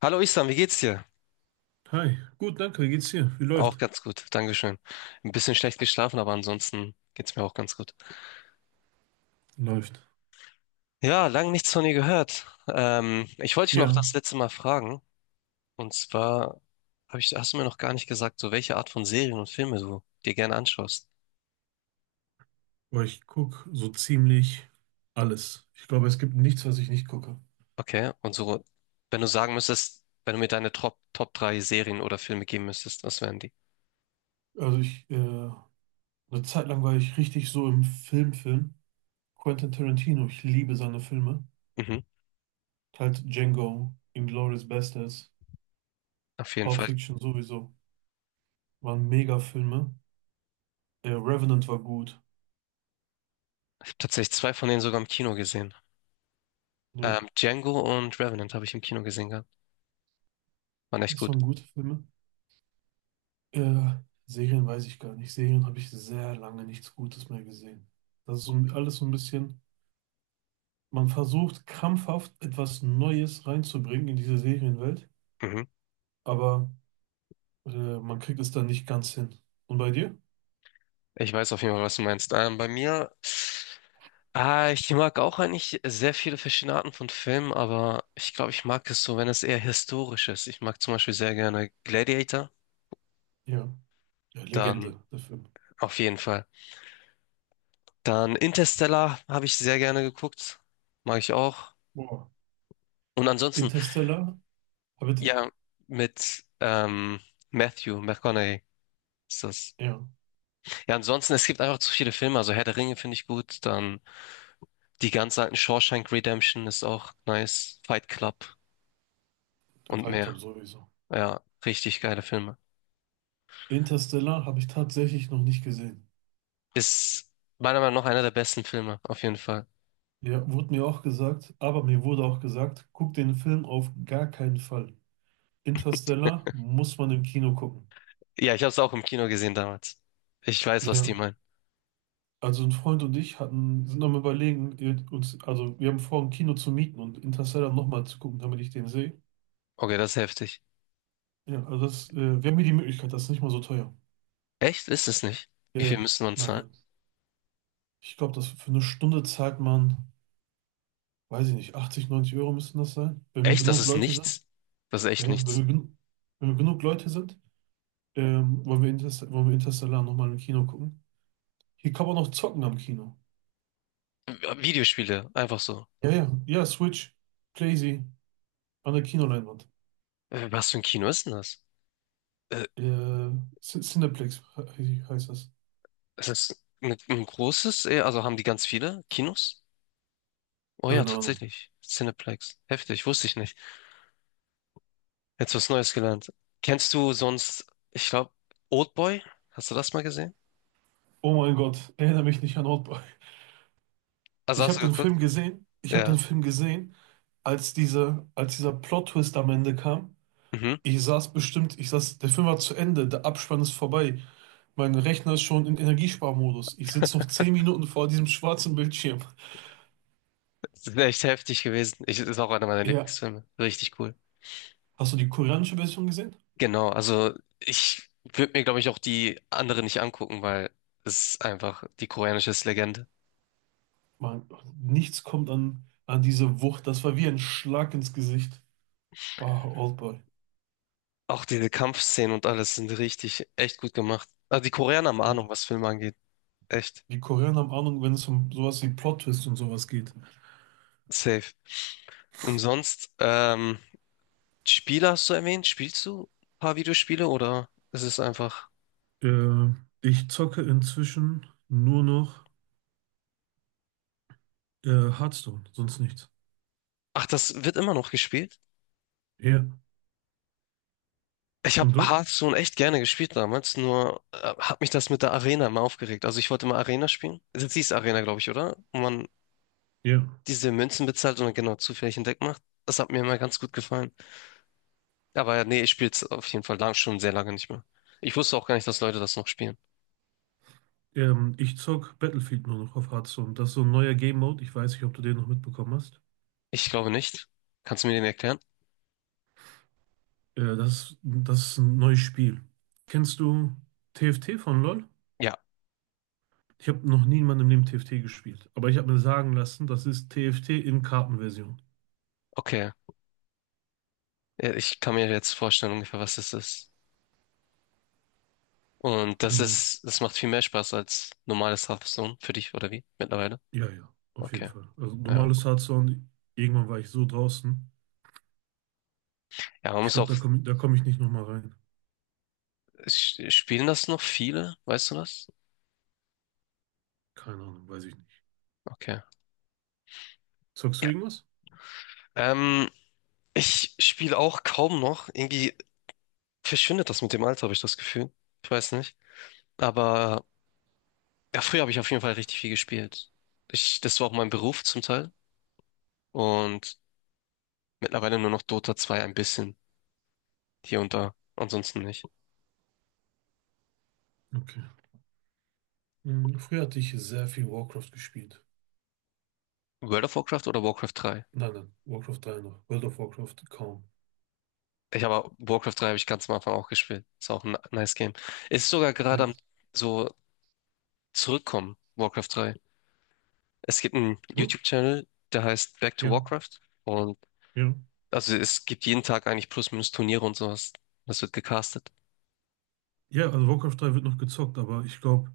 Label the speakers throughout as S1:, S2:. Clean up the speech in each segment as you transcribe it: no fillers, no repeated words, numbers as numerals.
S1: Hallo Islam, wie geht's dir?
S2: Hi, gut, danke. Wie geht's dir? Wie
S1: Auch
S2: läuft?
S1: ganz gut, Dankeschön. Ein bisschen schlecht geschlafen, aber ansonsten geht's mir auch ganz gut.
S2: Läuft.
S1: Ja, lang nichts von dir gehört. Ich wollte dich noch das
S2: Ja,
S1: letzte Mal fragen. Und zwar hast du mir noch gar nicht gesagt, so welche Art von Serien und Filme du dir gerne anschaust.
S2: aber ich gucke so ziemlich alles. Ich glaube, es gibt nichts, was ich nicht gucke.
S1: Okay, und so, wenn du sagen müsstest, wenn du mir deine Top 3 Serien oder Filme geben müsstest, was wären die?
S2: Also ich, eine Zeit lang war ich richtig so im Filmfilm. Quentin Tarantino, ich liebe seine Filme.
S1: Mhm,
S2: Halt Django, Inglourious Basterds,
S1: auf jeden
S2: Pulp
S1: Fall.
S2: Fiction sowieso. Waren mega Filme. Revenant war gut.
S1: Ich habe tatsächlich zwei von denen sogar im Kino gesehen.
S2: Ja,
S1: Django und Revenant habe ich im Kino gesehen gehabt. Waren echt
S2: das
S1: gut.
S2: waren gute Filme. Äh, Serien weiß ich gar nicht. Serien habe ich sehr lange nichts Gutes mehr gesehen. Das ist so, alles so ein bisschen. Man versucht krampfhaft etwas Neues reinzubringen in diese Serienwelt,
S1: Mhm.
S2: aber man kriegt es dann nicht ganz hin. Und bei dir?
S1: Ich weiß auf jeden Fall, was du meinst. Bei mir, ich mag auch eigentlich sehr viele verschiedene Arten von Filmen, aber ich glaube, ich mag es so, wenn es eher historisch ist. Ich mag zum Beispiel sehr gerne Gladiator,
S2: Ja. Ja,
S1: dann
S2: Legende, der Film.
S1: auf jeden Fall. Dann Interstellar habe ich sehr gerne geguckt, mag ich auch.
S2: Boah.
S1: Und ansonsten,
S2: Interstellar? Ah, bitte.
S1: ja, mit Matthew McConaughey ist das.
S2: Ja,
S1: Ja, ansonsten, es gibt einfach zu viele Filme. Also Herr der Ringe finde ich gut, dann die ganz alten Shawshank Redemption ist auch nice, Fight Club
S2: der
S1: und mehr.
S2: Waldkampf sowieso.
S1: Ja, richtig geile Filme.
S2: Interstellar habe ich tatsächlich noch nicht gesehen.
S1: Ist meiner Meinung nach einer der besten Filme, auf jeden Fall.
S2: Ja, wurde mir auch gesagt, aber mir wurde auch gesagt, guck den Film auf gar keinen Fall. Interstellar muss man im Kino gucken.
S1: Ja, ich habe es auch im Kino gesehen damals. Ich weiß, was die
S2: Ja,
S1: meinen.
S2: also ein Freund und ich sind am Überlegen, uns, also wir haben vor, ein Kino zu mieten und Interstellar nochmal zu gucken, damit ich den sehe.
S1: Okay, das ist heftig.
S2: Ja, also das, wir haben hier die Möglichkeit, das ist nicht mal so teuer.
S1: Echt? Ist es nicht?
S2: Ja,
S1: Wie viel
S2: ja,
S1: müssen wir uns
S2: nein,
S1: zahlen?
S2: nein. Ich glaube, dass für eine Stunde zahlt man, weiß ich nicht, 80, 90 Euro müssen das sein, wenn wir
S1: Echt? Das
S2: genug
S1: ist
S2: Leute sind.
S1: nichts. Das ist
S2: Ja,
S1: echt
S2: ja,
S1: nichts.
S2: wenn wir genug Leute sind, wollen wir Interstellar nochmal im Kino gucken. Hier kann man noch zocken am Kino.
S1: Videospiele, einfach so.
S2: Ja, ja, ja, Switch, Playsee, an der Kinoleinwand.
S1: Was für ein Kino ist denn das? Äh,
S2: Äh, Cineplex heißt das.
S1: ist das ein großes? Also haben die ganz viele Kinos? Oh ja,
S2: Keine Ahnung.
S1: tatsächlich. Cineplex. Heftig, wusste ich nicht. Jetzt was Neues gelernt. Kennst du sonst, ich glaube, Oldboy? Hast du das mal gesehen?
S2: Oh mein Gott, erinnere mich nicht an Oldboy.
S1: Also
S2: Ich
S1: hast
S2: habe
S1: du
S2: den
S1: geguckt?
S2: Film gesehen. Ich habe
S1: Ja.
S2: den Film gesehen, als dieser Plot-Twist am Ende kam.
S1: Mhm.
S2: Ich saß, der Film war zu Ende, der Abspann ist vorbei. Mein Rechner ist schon in Energiesparmodus. Ich sitze noch 10 Minuten vor diesem schwarzen Bildschirm.
S1: Das ist echt heftig gewesen. Ich, ist auch einer meiner
S2: Ja.
S1: Lieblingsfilme. Richtig cool.
S2: Hast du die koreanische Version gesehen?
S1: Genau, also ich würde mir, glaube ich, auch die anderen nicht angucken, weil es ist einfach, die koreanische ist Legende.
S2: Man, nichts kommt an, an diese Wucht. Das war wie ein Schlag ins Gesicht. Bah, Oldboy.
S1: Auch diese Kampfszenen und alles sind richtig, echt gut gemacht. Also die Koreaner haben Ahnung,
S2: Ja.
S1: was Filme angeht. Echt.
S2: Die Koreaner haben Ahnung, wenn es um sowas wie Plot-Twist und sowas geht.
S1: Safe. Und sonst, Spiele hast du erwähnt? Spielst du ein paar Videospiele oder ist es einfach...
S2: Äh, ich zocke inzwischen nur noch äh, Hearthstone, sonst nichts.
S1: Ach, das wird immer noch gespielt?
S2: Ja.
S1: Ich
S2: Und
S1: habe
S2: du?
S1: Hearthstone echt gerne gespielt damals, nur hat mich das mit der Arena immer aufgeregt. Also ich wollte immer Arena spielen. Das hieß Arena, glaube ich, oder? Wo man
S2: Ja.
S1: diese Münzen bezahlt und dann genau zufällig ein Deck macht. Das hat mir immer ganz gut gefallen. Aber ja, nee, ich spiele es auf jeden Fall lang, schon sehr lange nicht mehr. Ich wusste auch gar nicht, dass Leute das noch spielen.
S2: Ich zock Battlefield nur noch auf Hearthstone. Das ist so ein neuer Game Mode. Ich weiß nicht, ob du den noch mitbekommen hast.
S1: Ich glaube nicht. Kannst du mir den erklären?
S2: Das ist ein neues Spiel. Kennst du TFT von LoL?
S1: Ja,
S2: Ich habe noch nie in meinem Leben TFT gespielt. Aber ich habe mir sagen lassen, das ist TFT in Kartenversion.
S1: okay. Ja, ich kann mir jetzt vorstellen ungefähr, was das ist. Und
S2: Genau.
S1: das macht viel mehr Spaß als normales Hearthstone für dich, oder wie? Mittlerweile?
S2: Ja, ja, auf jeden
S1: Okay.
S2: Fall. Also
S1: Ja.
S2: normales Hardstone, irgendwann war ich so draußen.
S1: Ja, man
S2: Ich
S1: muss
S2: glaube,
S1: auch
S2: da komm ich nicht nochmal rein.
S1: Spielen das noch viele? Weißt du das?
S2: Keine Ahnung, weiß ich nicht.
S1: Okay.
S2: Zockst
S1: Ja.
S2: du irgendwas?
S1: Ähm, ich spiele auch kaum noch. Irgendwie verschwindet das mit dem Alter, habe ich das Gefühl. Ich weiß nicht. Aber ja, früher habe ich auf jeden Fall richtig viel gespielt. Ich, das war auch mein Beruf zum Teil. Und mittlerweile nur noch Dota 2 ein bisschen. Hier und da. Ansonsten nicht.
S2: Okay. Hm, früher hatte ich sehr viel Warcraft gespielt.
S1: World of Warcraft oder Warcraft 3?
S2: Nein, nein, Warcraft 3 noch. World of Warcraft kaum.
S1: Ich habe Warcraft 3 habe ich ganz am Anfang auch gespielt. Ist auch ein nice Game. Ist sogar gerade
S2: Ja.
S1: am so zurückkommen, Warcraft drei. Es gibt einen
S2: Gut?
S1: YouTube-Channel, der heißt Back to
S2: Ja,
S1: Warcraft. Und
S2: ja.
S1: also es gibt jeden Tag eigentlich plus minus Turniere und sowas. Das wird gecastet.
S2: Ja, also Warcraft 3 wird noch gezockt, aber ich glaube,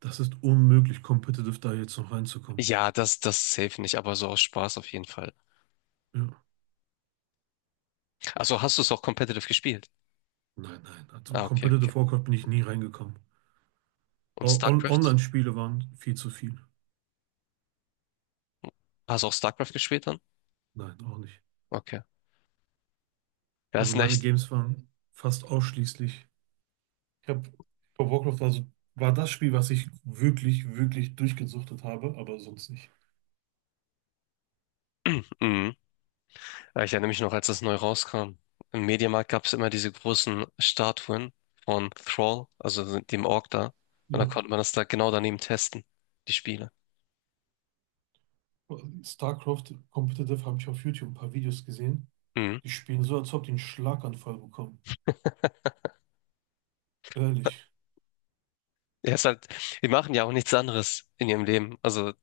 S2: das ist unmöglich, competitive da jetzt noch reinzukommen.
S1: Ja, das safe nicht, aber so aus Spaß auf jeden Fall.
S2: Ja.
S1: Also hast du es auch competitive gespielt?
S2: Nein, nein. Also
S1: Ah, okay.
S2: Competitive Warcraft bin ich nie reingekommen.
S1: Und
S2: O- On
S1: StarCraft?
S2: Online-Spiele waren viel zu viel.
S1: Hast du auch StarCraft gespielt dann?
S2: Nein, auch nicht.
S1: Okay. Ja,
S2: Also
S1: ist
S2: meine
S1: echt.
S2: Games waren fast ausschließlich. Ich habe bei Warcraft, also war das Spiel, was ich wirklich, wirklich durchgesuchtet habe, aber sonst nicht.
S1: Mhm. Ja, ich erinnere mich noch, als das neu rauskam. Im Mediamarkt gab es immer diese großen Statuen von Thrall, also dem Ork da. Und da
S2: Ja.
S1: konnte man das da genau daneben testen, die Spiele.
S2: StarCraft Competitive habe ich auf YouTube ein paar Videos gesehen.
S1: Mhm.
S2: Die spielen so, als ob die einen Schlaganfall bekommen. Ehrlich.
S1: Ja, ist halt, die machen ja auch nichts anderes in ihrem Leben. Also,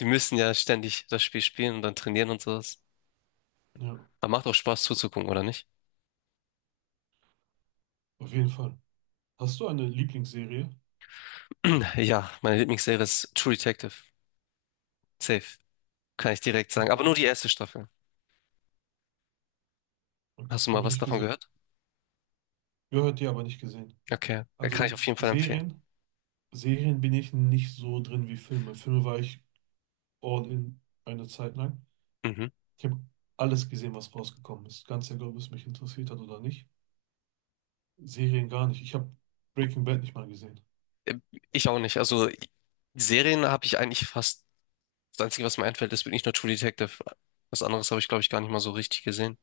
S1: die müssen ja ständig das Spiel spielen und dann trainieren und sowas.
S2: Ja,
S1: Aber macht auch Spaß zuzugucken, oder nicht?
S2: auf jeden Fall. Hast du eine Lieblingsserie?
S1: Ja, meine Lieblingsserie ist True Detective. Safe. Kann ich direkt sagen. Aber
S2: Okay,
S1: nur die erste Staffel. Hast
S2: okay.
S1: du mal
S2: Habe ich
S1: was
S2: nicht
S1: davon
S2: gesehen.
S1: gehört?
S2: Gehört dir, aber nicht gesehen.
S1: Okay.
S2: Also
S1: Kann ich auf jeden Fall empfehlen.
S2: Serien, Serien bin ich nicht so drin wie Filme. Filme war ich all in eine Zeit lang.
S1: Mhm.
S2: Ich habe alles gesehen, was rausgekommen ist. Ganz egal, ob es mich interessiert hat oder nicht. Serien gar nicht. Ich habe Breaking Bad nicht mal gesehen.
S1: Äh, ich auch nicht. Also, Serien habe ich eigentlich fast, das Einzige, was mir einfällt, ist wirklich nur True Detective. Was anderes habe ich, glaube ich, gar nicht mal so richtig gesehen.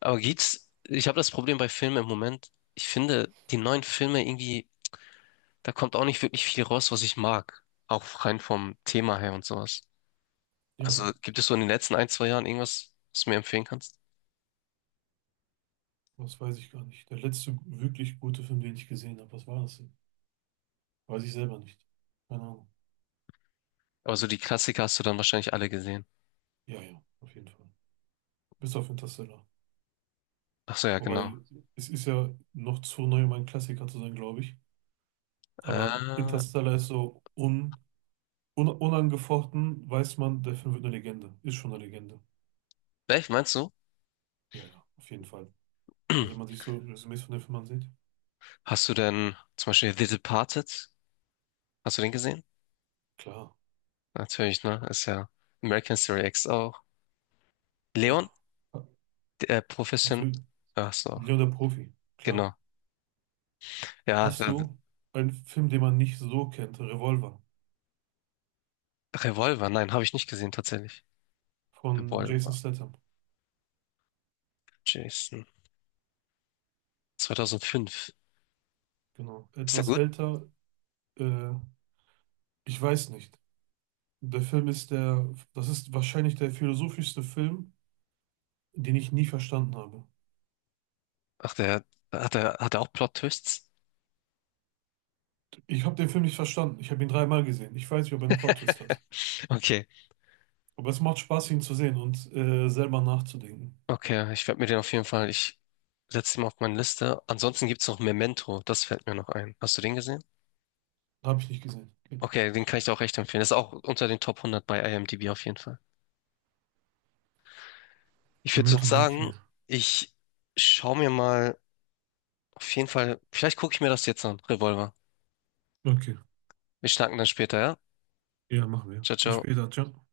S1: Aber geht's, ich habe das Problem bei Filmen im Moment. Ich finde die neuen Filme irgendwie da kommt auch nicht wirklich viel raus, was ich mag. Auch rein vom Thema her und sowas.
S2: Ja,
S1: Also gibt es so in den letzten ein, zwei Jahren irgendwas, was du mir empfehlen kannst?
S2: was weiß ich gar nicht. Der letzte wirklich gute Film, den ich gesehen habe, was war das denn? Weiß ich selber nicht. Keine Ahnung.
S1: Aber so die Klassiker hast du dann wahrscheinlich alle gesehen.
S2: Ja, ja, auf jeden Fall. Bis auf Interstellar.
S1: Ach so, ja, genau.
S2: Wobei, es ist ja noch zu neu, um ein Klassiker zu sein, glaube ich. Aber
S1: Äh,
S2: Interstellar ist so unangefochten, weiß man, der Film wird eine Legende. Ist schon eine Legende.
S1: welch meinst du?
S2: Ja, ja, auf jeden Fall. Also wenn man sich so Resümees von den Filmen ansieht,
S1: Hast du denn zum Beispiel The Departed? Hast du den gesehen?
S2: klar.
S1: Natürlich, ne? Ist ja American Story X auch.
S2: Ja,
S1: Leon, der Profession.
S2: natürlich.
S1: Ach so,
S2: Leon der Profi, klar.
S1: genau. Ja,
S2: Hast du einen Film, den man nicht so kennt? Revolver
S1: Revolver, nein, habe ich nicht gesehen tatsächlich.
S2: von Jason
S1: Revolver,
S2: Statham.
S1: Jason. 2005.
S2: Genau.
S1: Ist der
S2: Etwas
S1: gut?
S2: älter, äh, ich weiß nicht. Der Film ist der, das ist wahrscheinlich der philosophischste Film, den ich nie verstanden habe.
S1: Ach, der hat er auch Plot-Twists?
S2: Ich habe den Film nicht verstanden. Ich habe ihn dreimal gesehen. Ich weiß nicht, ob er einen Plot-Twist hat.
S1: Okay.
S2: Aber es macht Spaß, ihn zu sehen und selber nachzudenken.
S1: Okay, ich werde mir den auf jeden Fall, ich setze ihn mal auf meine Liste. Ansonsten gibt's noch Memento, das fällt mir noch ein. Hast du den gesehen?
S2: Habe ich nicht gesehen. Okay.
S1: Okay, den kann ich dir auch echt empfehlen. Das ist auch unter den Top 100 bei IMDb auf jeden Fall. Ich würde
S2: Memento
S1: sonst
S2: merke ich
S1: sagen,
S2: mir.
S1: ich schaue mir mal auf jeden Fall, vielleicht gucke ich mir das jetzt an, Revolver.
S2: Okay.
S1: Wir schnacken dann später, ja?
S2: Ja, machen wir.
S1: Ciao,
S2: Bis
S1: ciao.
S2: später. Ciao.